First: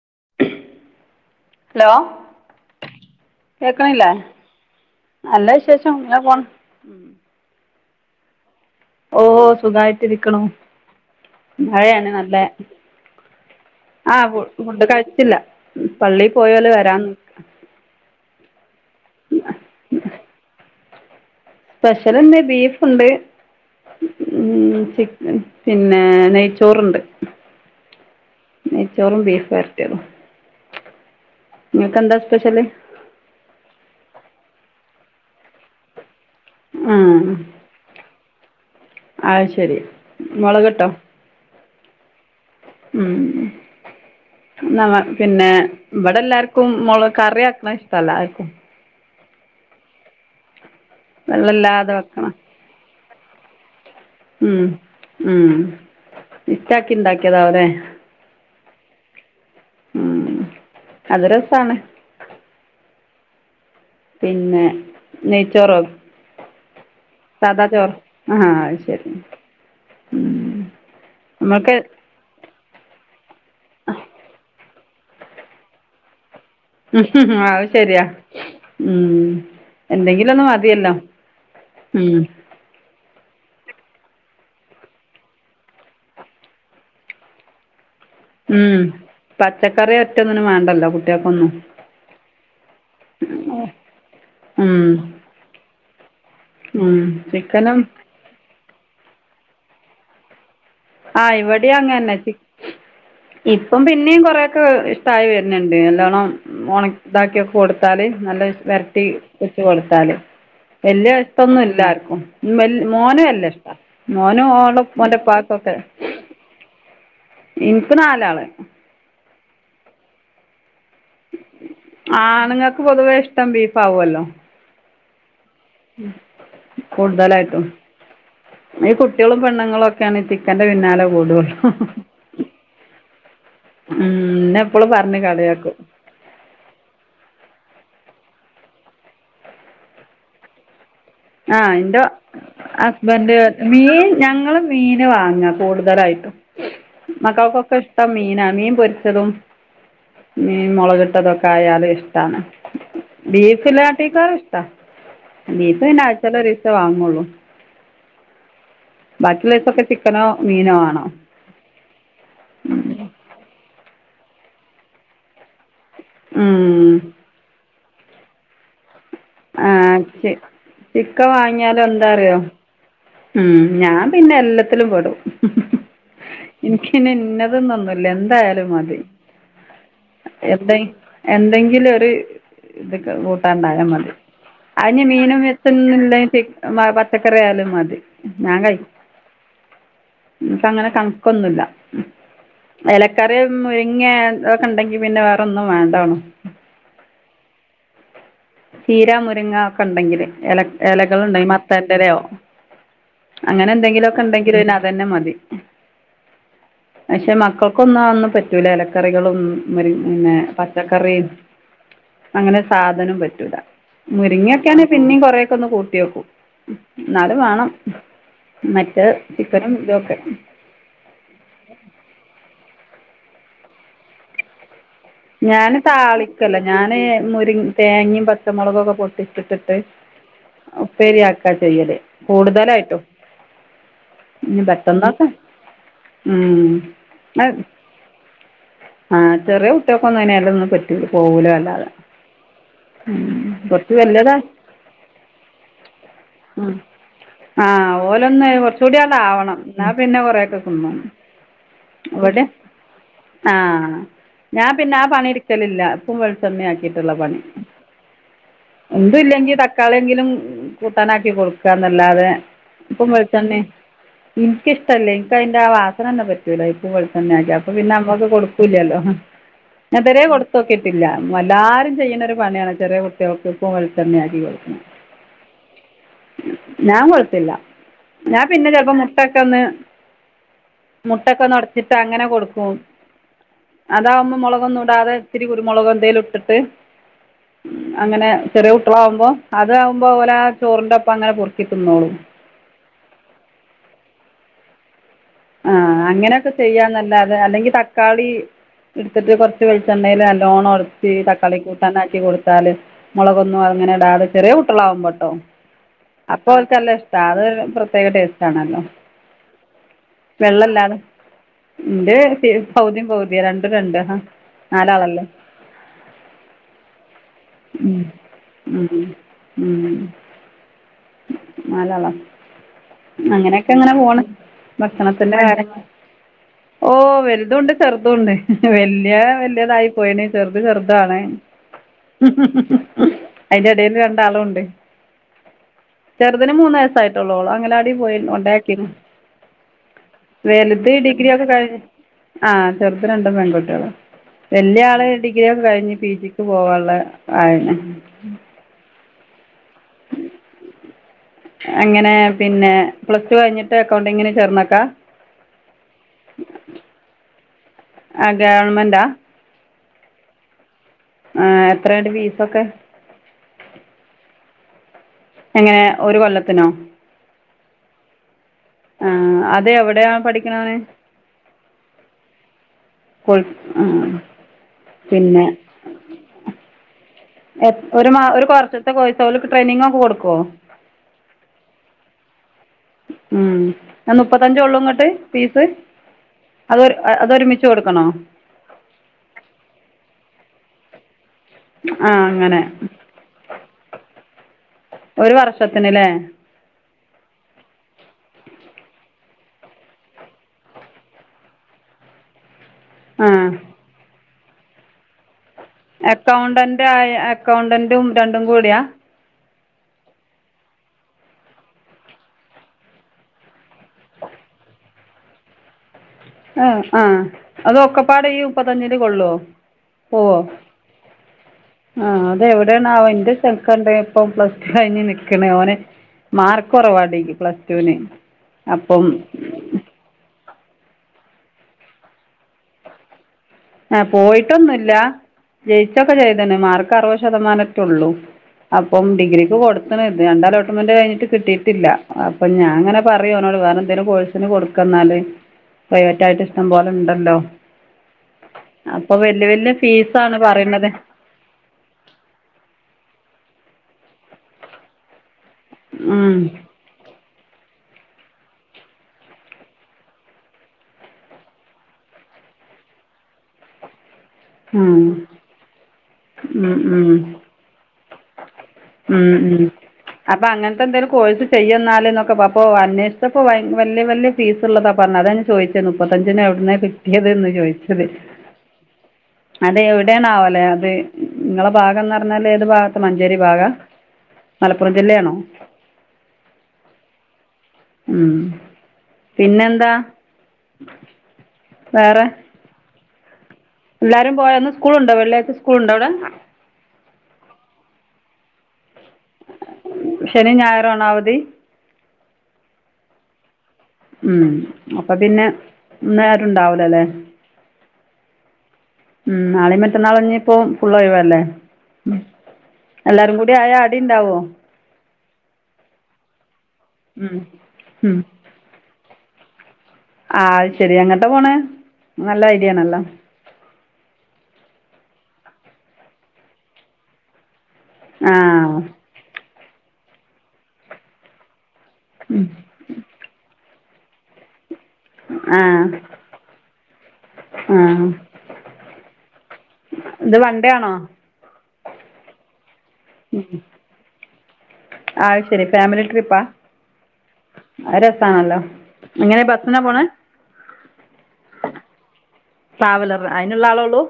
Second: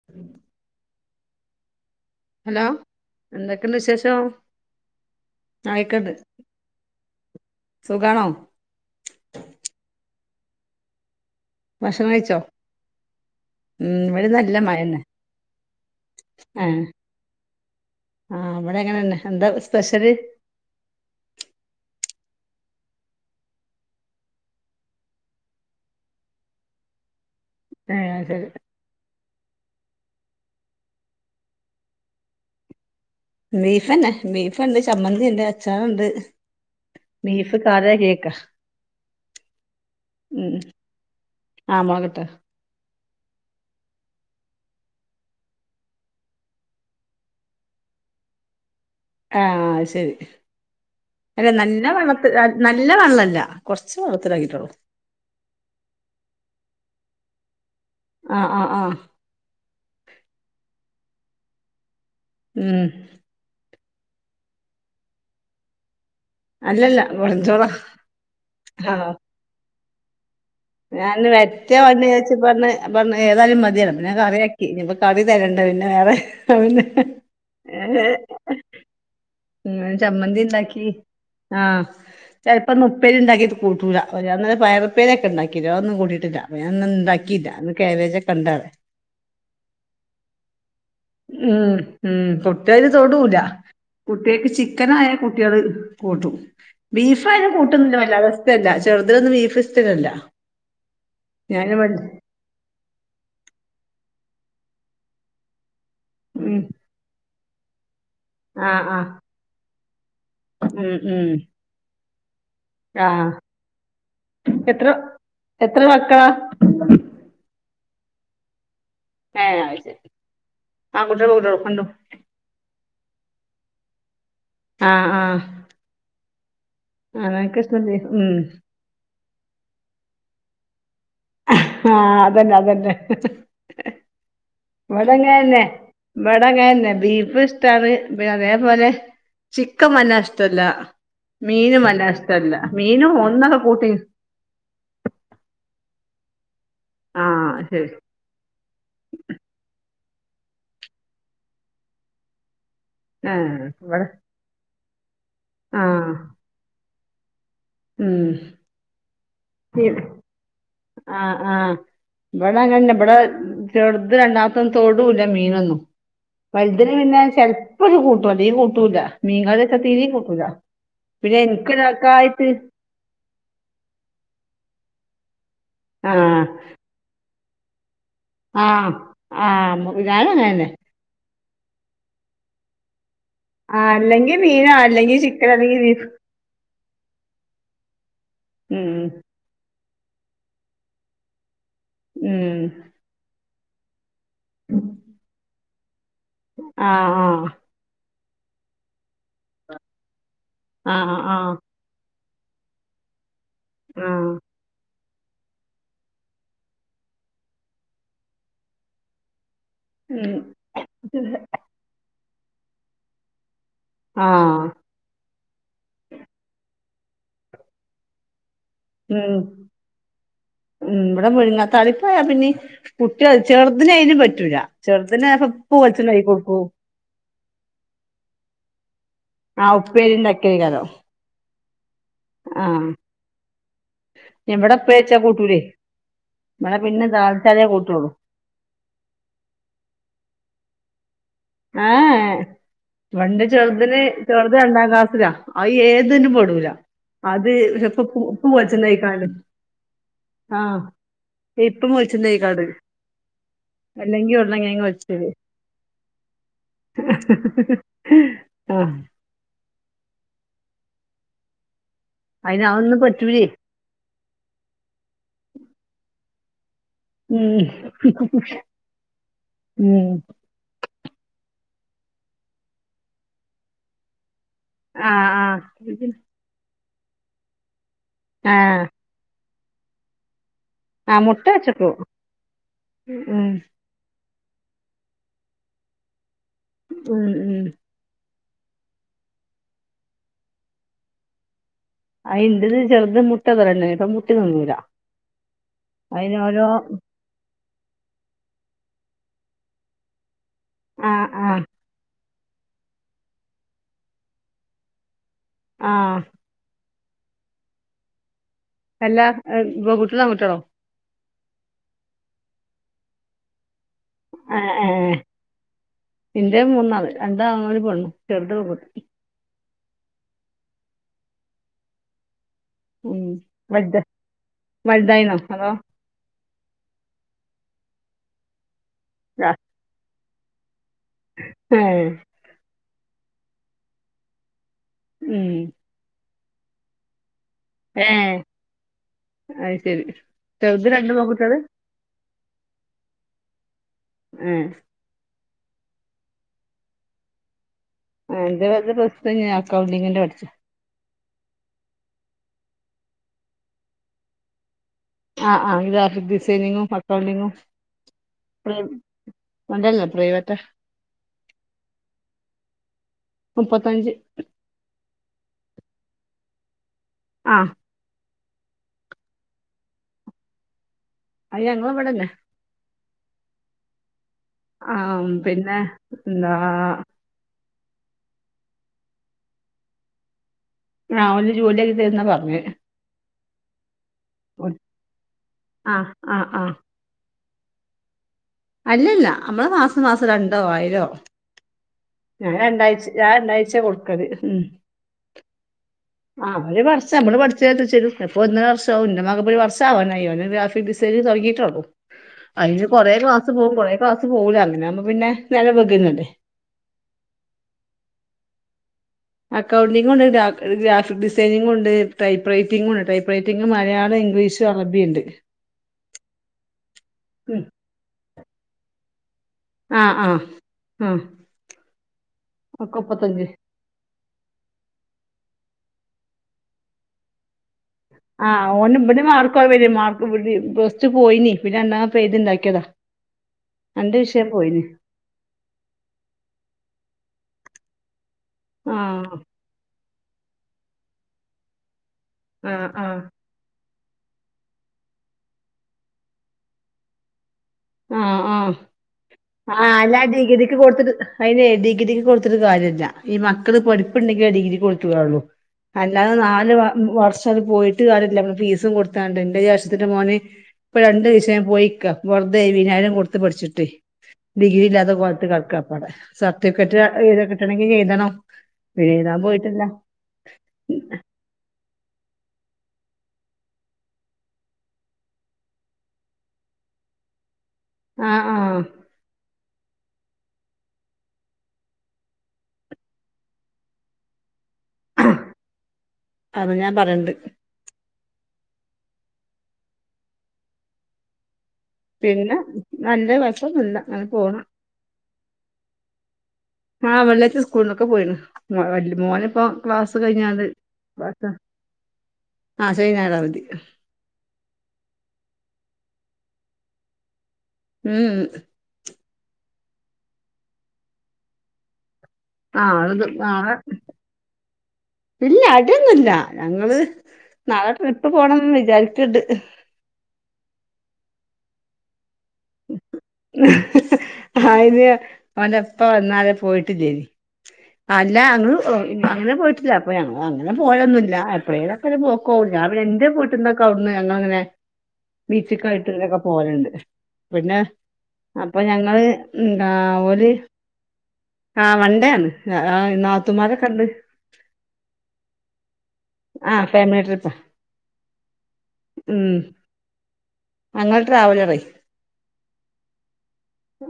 [inaudible] Law hello എന്തൊക്കെണ്ട് വിശേഷം നല്ല വിശേഷം ആയിക്കണ്ട് ഇങ്ങനെപോണ്. സുഖാണോ? ഓഹ് സുഖായിട്ട് ഇരിക്കണു ഭക്ഷണം മഴയാണ് കഴിച്ചോ നല്ലെ ഉം ആഹ് ഇവിടെ ഫു നല്ല ഫുഡ് മഴന്നെ കഴിച്ചില്ല പള്ളീ പോയോല് ആഹ് വരാ ആഹ് വടെങ്ങനണ്ട് എന്താ സ്പെഷ്യല് സ്പെഷ്യൽ ഇന്ന് ബീഫ് ഇണ്ട് ഉം ചിക്കൻ പിന്നെ നെയ്ച്ചോറുണ്ട് ഏഹ് അത്ശരി നെയ്ച്ചോറും ബീഫ് വരട്ടിയതും ഇങ്ങക്ക് എന്താ സ്പെഷ്യല് ബീഫന്നെ, ബീഫുണ്ട്, ചമ്മന്തി ഉണ്ട്, അച്ചാറുണ്ട്, [unintelligible] [unintelligible] ആഹ് ശരി മുളക് ഇട്ടോ ആ മുളകട്ടതാ ഉം നമ്മ പിന്നെ ഇപടെ എല്ലാർക്കും മൊള്കറി ആക്കണെ ഇഷ്ടല്ല ആർക്കും. ആഹ് ശരി അല്ല നല്ല വെള്ളല്ലാതെ വെള്ളത്തി വെക്കണം നല്ല വെള്ളല്ല കുറച്ച് ഉം വെള്ളത്തിലാക്കിട്ടൊള്ളു ഉം [unintelligible] ഇണ്ടാക്കിയതാ അവിടെ ആഹ് ആഹ് ആഹ് ഉം അത് രസാണ് ഉം പിന്നെ നെയ്ച്ചോറോ? അല്ലല്ല സാദാ വെറുഞ്ചോറാ ചോറ് ആഹ് ശരി ഉം ഞാന് മറ്റേ വണ്ടിയാച്ച് പർണ് അപ്പൊ ഏതായാലും മതിയാണ് പിന്നെ കറിയാക്കി ഇനിയിപ്പം കറി തരണ്ട പിന്നെ വേറെ പിന്നെ ഉം അതും ശരിയാ ഉം ഇന്ന് എന്തെങ്കിലും ചമ്മന്തി ഒന്ന് ഇണ്ടാക്കി മതിയല്ലോ ആഹ് ഉം ചിലപ്പം ഇന്ന് ഉപ്പേരി ഉണ്ടാക്കിട്ട് കൂട്ടൂല്ല അന്നരം പയർ ഉപ്പേരി ഒക്കെ ഉണ്ടാക്കില്ലോ അതൊന്നും കൂട്ടിട്ടില്ല [unintelligible] ഇണ്ടാക്കീല്ല ഇന്ന് കാബേജ ഉം പച്ചക്കറി ഒറ്റ ഒന്നിനും വേണ്ടല്ലോ കുട്ടികക്ക് ഒന്നും ഉം കുട്ടിയേക്ക് ചിക്കനായാ കുട്ടിയേള് കൂട്ടും ഉം ബീഫായാലും ചിക്കനും കൂട്ടൊന്നില അവസ്ഥല്ല ചെർതിനൊന്നും ബീഫ് ഇഷ്ട്ടനല്ല. ആഹ് ഇവിടെ അങ്ങന്നെ ഞ്ഞെ ഇപ്പം പിന്നിം കൊറെയൊക്കെ. തായ് വരുന്നുണ്ട് നല്ലോണ്ണം ഉം ഒണ ഇതാക്കിയൊക്കെ കൊടുത്താല് നല്ല ആഹ് വർട്ടി. ആഹ് [unintelligible] കൊടുത്താലും ഉം വല്യ ഉം ഇഷ്ടൊന്നും ഇല്ലാർക്കും. വൽ മോന് ആഹ് നല്ല ഇഷ്ട മോനും ഓന്റെ എത്ര ഉ ഉപ്പാക്ക് എത്ര മക്കളാ? ഇൻക്ക് നാലാള്. ഏഹ് ആയ്ശെരി ആൺകുട്ട്യാലും പെൺകുട്ടയാളും രണ്ടും. ആണ്ങ്ങക്ക് പൊതുവെ ഇഷ്ടം ബീഫ് ആവൊല്ലോ. ആഹ് ആഹ് ഉം കൂടുതലായിട്ടും. അനക്കിഷ്ടല്ലേ ഉം ഈ കുട്ടിയേളും പെണ്ണുങ്ങളൊക്കേണ് ചിക്കന്റെ പിന്നാലെ. ആ [unintelligible] ഉം അതന്നെ അതന്നെ ഇന്നെ എപ്പോളും പർഞ്ഞ്കളിയാക്കും. ഇവടെങ്ങന്നെ ബീഫ് ഇഷ്ടാണ് പിന്നെ അതേപോലെ. ചിക്കം വല്ലാ ഇഷ്ടല്ല, ആഹ് മീനും ഇന്റെ വല്ലാ ഇഷ്ടല്ല മീനും ഹസ്ബൻഡ് ഒന്നൊക്കെ കൂട്ടി മീൻ ഞങ്ങള് മീന് വാങ്ങ കൂടുതലായിട്ടും. ആ മക്കക്കൊക്കെ ശരി ഇഷ്ടം മീനാ മീൻ പൊർച്ചതും മീൻ മുളകിട്ടതൊക്കെ ആയാല് ഇഷ്ടാണ്. ആ ബീഫ് ഇവിടെ ല്ലാട്ടിക്കാളും ഇഷ്ടാ ബീഫ് ആ പിന്ന ആഴ്ച്ചലൊരിക്ക വാങ്ങുള്ളു. ഉം ചിക്കനോ മീനോ ആണോ [unintelligible] ആഹ് ആഹ് ബടെതന്നെ ബടെ മ് ചെർത് രണ്ടാമത്തൊന്നും തൊടൂല്ല മീനൊന്നും വല് തിന് ഉം പിന്നെ ചെലപ്പൊന്ന് കൂട്ടും അല്ലേൽ കൂട്ടൂല. മീൻ കറി വെച്ചാ ആഹ് തീരീൻ ചി കൂട്ടൂല ചിക്കൻ പിന്നെ ഇൻക്ക് വാങ്ങിയാലും എന്താറിയോ ഒരാക്കായിട്ട്. ഉം ഞാൻ പിന്നെ എല്ലാത്തിലും പെടും. ആഹ് ഇൻക്ക് ഇന്നതന്നൊന്നുല്ല ആ എന്തായാലും മതി ആ ഞാനും അങ്ങനെ തന്നെ എന്തയ് എന്തെങ്കിലും ഒരു ഇത് ആ കൂട്ടാണ്ടായാമതി. അല്ലെങ്കിൽ മീനോ അതിന് അല്ലെങ്കിൽ മീനും ചിക്കൻ അല്ലെങ്കിൽ വെച്ചൊന്നും ബീഫ് ഇല്ലാനിറ്റ്. മ പച്ചക്കറി ആയാലും മതി ഞാൻ കഴിക്കും. ഉം ന്ക്ക് അങ്ങനെ കണ്ക്കൊന്നുല്ല. ഉം. എലക്കറി മുരിങ്ങേ ഒക്കെ ഇണ്ടെങ്കി പിന്നെ വേറെ ഒന്നും വേണ്ടാണും. ആഹ് ആഹ് ചീര, മുരിങ്ങ ഒക്കെ ഇണ്ടെങ്കില് എല ആ ആ ആ എലകളുണ്ടെങ്ക മത്തന്റലയോ അങ്ങനെ എന്തെങ്കിലൊക്കെ ഇണ്ടെങ്കില് പിന്നെ അതന്നെ മതി. പക്ഷെ മക്കൾക്കൊന്നും അതൊന്നും പറ്റൂല ഇലക്കറികളൊന്നും. മുരി പിന്നെ ഉം പച്ചക്കറിം അങ്ങനെ സാധനും പറ്റൂല. ആ മുരിങ്ങിയൊക്കാനെ പിന്നെയും കൊറെയൊക്കെ ഒന്ന് കൂട്ടിയോക്കും ഉം ഇന്നാലും വാണം. മറ്റേ ഉം ചിക്കനും ഇതൊക്കെ. ഉം ഇബടെ മുരിങ്ങാ താളിപ്പായാ പിന്നിം കുട്ടിയേ ചെർതിനെയ്നും പറ്റൂല. ചെർതിനെ ഞാന് താളിക്കല്ല ഞാന് മുരി തേങ്ങിമ് പച്ചമുളകും ഒക്കെ പൊട്ടിചിട്ടിട്ട്. ചക്ക കോ ക്ക ചെയ്യല് കൂടുതലായിട്ടും. ഇവിടെ ഉപ്പേരി വെച്ചാ ബറ്റൊന്നോക്കെ കൂട്ടൂലേ ഉം ഇവിടെ പിന്നെ നാ ദാൽച്ചാലേ കൂട്ടുള്ളൂ ആഹ് ചെറിയ കുട്ട്യാക്കൊന്നും അയ്ൻ എലൊന്നും പറ്റൂല പോകൂല വല്ലാതെ. ഉം ഇന്റെ കുറച്ച് ചെർതിന് വലുതാ ചെർത് രണ്ടാം ക്ലാസ്സിലാ അത് ഏതിലും പെടൂല. ഉം അത് ആ ചെപ്പോ ഉപ്പു ഉപ്പു ഓലൊന്ന് വെള്ച്ച കുറച്ചുകൂടി അങ്ങട് ണ്ണായ്ക്കാണ്ട് ആവണം എന്നാ പിന്നെ കൊറേയൊക്കെ ആഹ് തിന്നും ഇപ്പും ഇവിടെ വെളിച്ചെണ്ണയ്ക്കാണ്ട് ആഹ് ഞാൻ പിന്നെ ആ പണി വെച്ചത് ഇടുക്കലില്ല ഇപ്പും വെളിച്ചണ ആക്കിയിട്ടുള്ള പണി ആ ഇതുംല്ലെങ്കി തക്കാളിയെങ്കിലും കൂട്ടാനാക്കി കൊടുക്കാന്നല്ലാതെ അതിന് അതൊന്നും ഉപ്പും പറ്റൂലേ വെളിച്ചണ്ണേം എനിക്കിഷ്ടമല്ല എനക്ക് അതിന്റെ ആ വാസനന്ന പറ്റുല. ഉം. അപ്പൊ പിന്നെ നമ്മക്ക് കൊടുക്കൂല്ലല്ലോ ഉം. നോക്കീട്ടില്ല എല്ലാരും ചെയുന്നൊരു പണിയാണ് ചെറിയ കുട്ടിയോൾക്ക് ഉപ്പും വെളിച്ചെണ്ണേ ആക്കി കൊടുക്കുന്നേ ആഹ ആഹ് ഞാൻ കൊഴത്തില്ല ഞാൻ ആ പിന്നെ ചെിലപ്പോ മുട്ട ഒക്കെ ഒന്ന് ആ മുട്ടൊക്കെ മുട്ട വെച്ചപ്പോ ഒന്നൊടച്ചിട്ട് അങ്ങനെ കൊടുക്കും ഉം അതാവുമ്പോ മുളകൊന്നും ഇടാതെ ഇത്തിരി കുരുമുളകോ എന്തേലും ഇട്ടിട്ട് ഉം ഉം അങ്ങനെ ചെറിയ കുട്ടളാവുമ്പോ അതാവകുമ്പോ പോലെ ആ ചോറിന്റെ ഒപ്പം അങ്ങനെ പറുക്കിതിന്നോളൂ അയ്ന്റെത് ചെറ്ത് മുട്ട തു [unintelligible] ഇപ്പ മുട്ടേ തിന്നൂലാ ആഹ് അങ്ങനെയൊക്കെ ചെയ്യാന്നല്ലാതെ അല്ലെങ്കിൽ തക്കാളി എടുത്തിട്ട് കുറച്ച് വെളിച്ചെണ്ണയിൽ നല്ലോണം ഉടച്ച് ആ ആ തക്കാളി കൂ നന്നാക്കി കൊടുത്താല് മുളകൊന്നും അങ്ങനെ ഇടാതെ ചെറിയ കുട്ടികളാ ആവും പെട്ടോ ആഹ് അപ്പൊ ഓൽക്കെല്ലാം നല്ല ഇഷ്ടാണ് അതൊരു പ്രത്യേക ടേസ്റ്റ് ആണല്ലോ അല്ലാ ഹ് ബ്ബോ ഗുഡ് വെള്ളല്ലാതെ ഉന്റെ പൗതിം പൗതി രണ്ടും രണ്ട് ആ ആഹ് ആഹ് നാലാളല്ലേ ഇന്റെ മൂന്നാള് രണ്ടാണും ഒരു ഉ പെണ്ണും ചെറുത് പെൺകുട്ടി ഉ ഉ നാലളാ ഉം അങ്ങനെക്കെ അങ്ങനെ വലുത് പോണ് വലുതായിനോ ഭക്ഷണത്തിന്റെ അതോ കാര്യങ്ങള് ഓ വലുതും ഉണ്ട് ചെറുതും ഉണ്ട് വല്ല്യാ വെല്ല്യതായി പോയണ് ചെറുത് ചെറുതാണ് ഏഹ് അയിന്റെ ഇടയിൽ രണ്ടാളുംണ്ട് ഉം ചെറുന് മൂന്ന് വയസായിട്ടുളളു അങ്ങലാ പോയി ഏഹ് ഉണ്ടാക്കി അത് ശരി ചെറുത് വലുത് രണ്ട് ഡിഗ്രിയ ഒക്കെ പെൺകുട്ടികള് കഴിഞു ആഹ് ചെറുത് രണ്ടും പെൺകുട്ടിയോളാ ഏഹ് വല്ല്യാളാ ഡി ഡിഗ്രിയൊകെ കഴിഞ്ഞ് പി ജിക്ക് പോവാനുള്ള ആയാണ് ആ എന്റെ വല പ്രസ്തം ഞാ അക്കൗണ്ടിങ്ങിന്റെ പഠിച്ചു അങ്ങനെ പിന്നെ പ്ലസ് ടു കഴിഞ്ഞിട്ട് അക്കൗണ്ടിങ്ങിന് ചേർന്നോക്കാ ആഹ് ആഹ് ഗ്രാഫിക്‌ ഡിസൈനിങ്ങും അക്കൗണ്ടിങ്ങും ആഹ് ഗവൺമെന്റാ അതല്ല പ്രൈവറ്റ ആഹ് എത്രയിണ്ട് ഫീസൊക്കെ മുപ്പത്തഞ്ച് എങ്ങനെ ഒരു കൊല്ലത്തിനോ ആഹ് ആ അത് എവിടെയാണ് പഠിക്കണന് അയ് ഞങ്ങളിവിടെന്നെ കോഴ് ആഹ് ആഹ പിന്നെ എന്താ എ ഒരു മാ ഒരു കൊറച്ച്ത്തെ കോഴ്സാ ഓല് ട്രെയിനിങ്ങക്കെ കൊടുക്കുവോ? ആഹ് ഓൽ ജോലിയൊക്കി തരുന്ന പറഞ്ഞേ ഉം മുപ്പത്തഞ്ച് ഉള്ളൂ ഇങ്ങട്ട് ഫീസ് ആഹ് ആഹ് ആഹ് അതൊരു അതൊരുമിച്ച് കൊടുക്കണോ അല്ലല്ല നമ്മള് മാസം മാസം രണ്ടോ ആയിരോ ആ ഞാ അങ്ങനെ രണ്ടാഴ്ച ആ രണ്ടാഴ്ച കൊടുക്കൽ ഒരു വർഷത്തിന്ല്ലേ ആ ഒരു വർഷ നമ്മ പഠിച്ച അപ്പോ ഒന്നര വർഷാവും എന്റെ മക ഒരു വർഷാവാനായി അവൻ ഗ്രഫിക് ഡിസൈനിങ് തുടങ്ങിട്ടുള്ളു അതിന് കൊറേ ആ ക്ലാസ് പോകും കുറേ ക്ലാസ്സ് പോകുല അങ്ങനെ ആകുമ്പോ പിന്നെ നേരം വെകുന്നുണ്ട് അക്കൗണ്ടന്റ് ആ അക്കൗണ്ടന്റും രണ്ടും കൂടിയാ അക്കൗണ്ടിങ് ഉണ്ട് ഗ്രാഫിക് ഡിസൈനിങ് ഉണ്ട് ടൈപ്പ് റൈറ്റിങ് ഉണ്ട് ടൈപ്പ് റൈറ്റിംഗ് മലയാളം ഇംഗ്ലീഷ് [unintelligible] അറബിയുണ്ട് ആ ആഹ് ഉം അത് ഒക്കപ്പാട് ഈ മുപ്പത്തിയഞ്ചിൽ കൊള്ളുവോ ആ ആ പോവോ ആ ആ അതെവിടെ ണാ ഒക്കെ വോഎന്റെ മുപ്പത്തഞ്ച് സ്ഥലത്ത് കണ്ട് ഇപ്പം പ്ലസ് ടു കഴിഞ്ഞ്നിക്കണേ ഓന് മാർക്ക് കുറവാണ്പ്ലസ് ആഹ് ഓന്ഇവിടെ മാർക്ക്കുറവായിരുന്നേ നി മാർക്ക് ഇ പ്ലസ് ടുപോയിനി പിന്നെ രണ്ടാമത് എഴുതി ഉണ്ടാക്കിയതാ ആഹ് പോയിട്ടൊന്നുല്ല ജയിച്ചൊക്കെ ചെയ്ത്ണ് മാർക്ക് അറുപത് ശതമാനം ഒക്ക ഉള്ളൂ ആ അപ്പം ഡിഗ്രിക്ക് കൊടുത്ത ത്ത്ണ് രണ്ട് അലോട്ട്മെന്റ് കഴിഞ്ഞിട്ട് കിട്ടിയിട്ടില്ല അപ്പൊ ഞാൻ ആഹ് ഇങ്ങെ ആഹ് പറയും ഓനോട് കാരണം എതേലും കോഴ്സിന് കൊടുക്ക എന്നാല് പ്രൈവറ്റ് ആയിട്ട് ഇഷ്ടം പോലെ ഉണ്ടല്ലോ ആഹ് ആഹ് അപ്പം വലിയ വലിയ ആ അല്ലാ ഫീസാണ് ഡിഗ്രിക്ക് പറയണത് കൊടുത്തിട്ട് അയിന് ഡിഗ്രിക്ക് കൊടുത്തിട്ട്കാര്യമില്ല ഈ മക്കള് പഠിപ്പുണ്ടെങ്കിൽ ഡിഗ്രി കൊടുത്തട്ടെ കാര്യമുള്ളു ഉം അല്ലാതെ നാല് വർഷ പോയി ട്ട് ഫീസും കൊടുത്താണ്ട് എന്റെ ജേഷ്ഠത്തിന്റെ മോന് ഇപ്പൊ രണ്ട് വിഷയം പോയിക്ക ഏഴുവതിനായിരം കൊടുത്ത് പഠിച്ചിട്ട് ഡിഗ്രി ഉം ഇല്ലാത്തെകോലത്തില് കടക്കപ്പാടെ ഉം ഉം സർട്ടിഫിക്കറ്റ് കിട്ടണമെങ്കി എഴുതണം പിന്നെ ഏതാൻ പോയിട്ടില്ല അപ്പ അങ്ങനത്തെ ന്തെലും കോഴ്സ് ചെയ്യ എന്നാല്എന്നൊക്കെ അപ്പോ അന്വേഷിച്ചപ്പോ വല്യയ വല്യയ ഫീസ് ഉള്ളതാ പറഞ്ഞത് അതാ ഞാൻചോദിച്ചത് മുപ്പത്തഞ്ചിന് എവിടുന്ന [unintelligible] ചോദിച്ചത് ആഹ് ആഹ് അതെ എവിടെയാണ് ആവല്ലെ അത് നിങ്ങളെ ഭാഗം എന്ന് പറഞ്ഞാല് ഏത് ഭാഗത്ത് മഞ്ചേരി ഭാഗം ആ [unintelligible] മലപ്പുറം ജില്ലയാണോ അത് ഞാൻ പറയണ്ട് ഉം പിന്നെന്താ വേറെ പിന്നെ നല്ല വ എല്ലാരും പോയന്ന് സ്കൂളുണ്ടോ വെള്ളാഴ്ച സ്കൂളുണ്ടോ അവിടെ ആഹ് വെള്ളാഴ്ച്ചസ്കൂളിലൊക്കെ പോയിണ് വല് മോനെ ഇപ്പോ ക്ലാസ് ശനിയും കഴിഞ്ഞണ്ട് ഞായറും ആണോ അവധി ആ ശനി ഞായർ അവധി ഉം അപ്പൊ പിന്നെ ഇന്ന് ആരും ഉണ്ടാവിലല്ലേ ഉ ഉ മം നാളി മറ്റന്നാളഞ്ഞ ഇപ്പോം ഫുൾ ഒഴിവല്ലേ നാളെ ദ് എല്ലാരും കൂടി നാളെ ആയാ ആടി ഉണ്ടാവോ ഇല്ല അടിയൊന്നില്ല ഞങ്ങള് ഉം നാളെ ഉം ട്രിപ്പ് പോണന്ന് വിചാരിക്ക്ണ്ട് ആ അത് ശെരി എങ്ങട്ട് പോണ് നല്ല ഐഡിയ ആണല്ലോ? ആയിന് അവന എപ്പ വന്നാല പോയിട്ടില്ലേതി ആ അല്ല ഞങ്ങ അങ്ങനെ പോയിട്ടില്ല അപ്പൊ ഞങ്ങ അങ്ങനെ പോയൊന്നുമില്ല എപ്പോഴേക്കെ ഉം പോക്കള്ള ഞാൻ പിന്നെ ഇന്റെ വീട്ടിൽന്നൊക്കെ അവിന്ന് ഞങ്ങള് അങ്ങനെ ആ ബീച്ചക്കായിട്ട്ക്കെ ഇങ്ങനെ പോവലുണ്ട്. പിന്നെ ആ അപ്പൊ ഞങ്ങള് ന്താ ഇത് ഓല് വൺ ഡേ ആണോ ആ വൺണ്ടേ ആണ്. ആ നാതൂമാരൊക്കെ ഉണ്ട്. അത് ശരി ഫാമിലി ട്രിപ്പ ആഹ് ഫാമിലി ട്രിപ്പ് രസമാണല്ലോ എങ്ങനെ ഉം ബസിനാ പോണ ഞങ്ങൾ ട്രാവലറ ട്രാവലർ അതിനുള്ള ആളേ ഉള്ളൂ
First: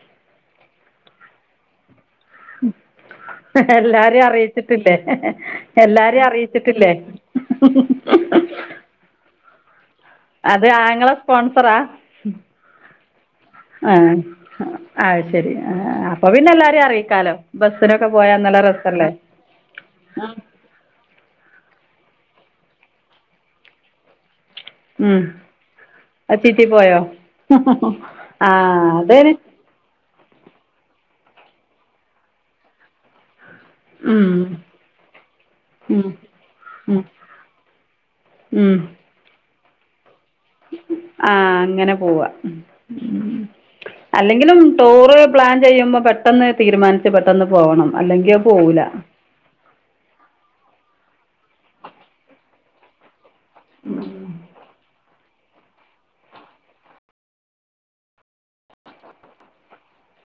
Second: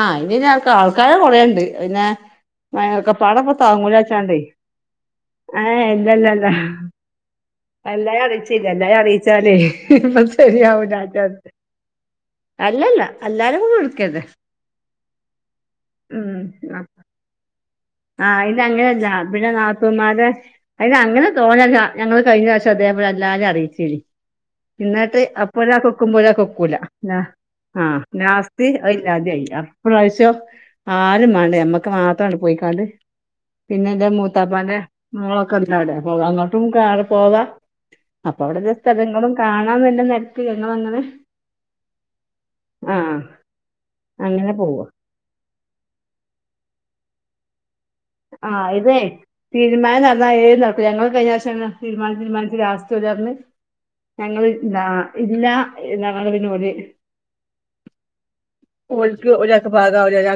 ആഹ് ഇനി ആൾക്ക ആൾക്കാരെ കൊറേണ്ട് പിന്നെ മേ ഒക്കപടെ പ്പാ എല്ലാവരെയും തങ്ങൂലാചാണ്ട് അറിയിച്ചിട്ടില്ലേ യേ ഇല്ല എല്ലാവരെയും ല്ലല്ല അറിയിച്ചിട്ടില്ലേ എല്ലാരും അറിയിച്ചില്ല എല്ലും അറിയിച്ചാലേ അത് ശെരിയാവുല ആങ്ങള രാജാത് സ്പോൺസറാ അല്ലല്ല എല്ലാരുകുടിട്ക്കന്നെ ആഹ് ശരി അപ്പൊ പിന്നെ എല്ലാരും അറിയിക്കാലോ ബസ്സിലൊക്കെ ആഹ് അയിന് അങ്ങനെയല്ല പിന്നെ നാത്തൂന്മാരെ അതിന് അങ്ങനെ തോന്നല്ലാ ഞങ്ങള് കഴിഞ്ഞവശം അതെ പോല എല്ലാരും അറിയിച്ചിനി എന്നിട്ട് അപ്പോ ഒരാക്കൊക്കുമ്പോ ഒരാക്ക്‌ ചീറ്റി ഒക്കൂല പോയോ ഞാ ആഹ് ആ നാസ്തി അല്ല അത അതേന് അയല്ല. ഇപ്രാവശ്യോ ആരും വേണ്ട ഞമ്മക്ക് മാത്രം അങ്ങട്ട് പോയിക്കാണ്ട്. പിന്നെ ഇന്റെ മൂത്താപ്പാന്റെ മോളൊക്കെ ഇണ്ട് അവിടെ. അപ്പൊ അങ്ങോട്ടും കാറി പോവാ. അപ്പൊ അവിടത്തെ സ്ഥലങ്ങളും കാണാൻ നല്ല ന ആഹ് അങ്ങനെ പോവാ ആ ഉം അങ്ങനെ അല്ലെങ്കിലും പോവാ ടൂറ് പ്ലാൻ ചെയ്യുമ്പോ പെട്ടെന്ന് തീരുമാനിച്ച് പെട്ടെന്ന് പോവണം. ആ ഇതെ തീരുമാനം പറഞ്ഞാൽ ഏത് നടക്കൂല ഞങ്ങള് കഴിഞ്ഞ പ്രാവിശ്യം തീരുമാനിച്ച് തീരുമാനിച്ച് ലാസ്റ്റ് ഓല് പറഞ്ഞു ഞങ്ങള് ന്താ ഇല്ല ഞങ്ങളന്ന് പറഞ്ഞു ഓല് ഒല്ക്ക് ഒരാക്ക് ഭാഗ ആവൂല ഒരാക്ക്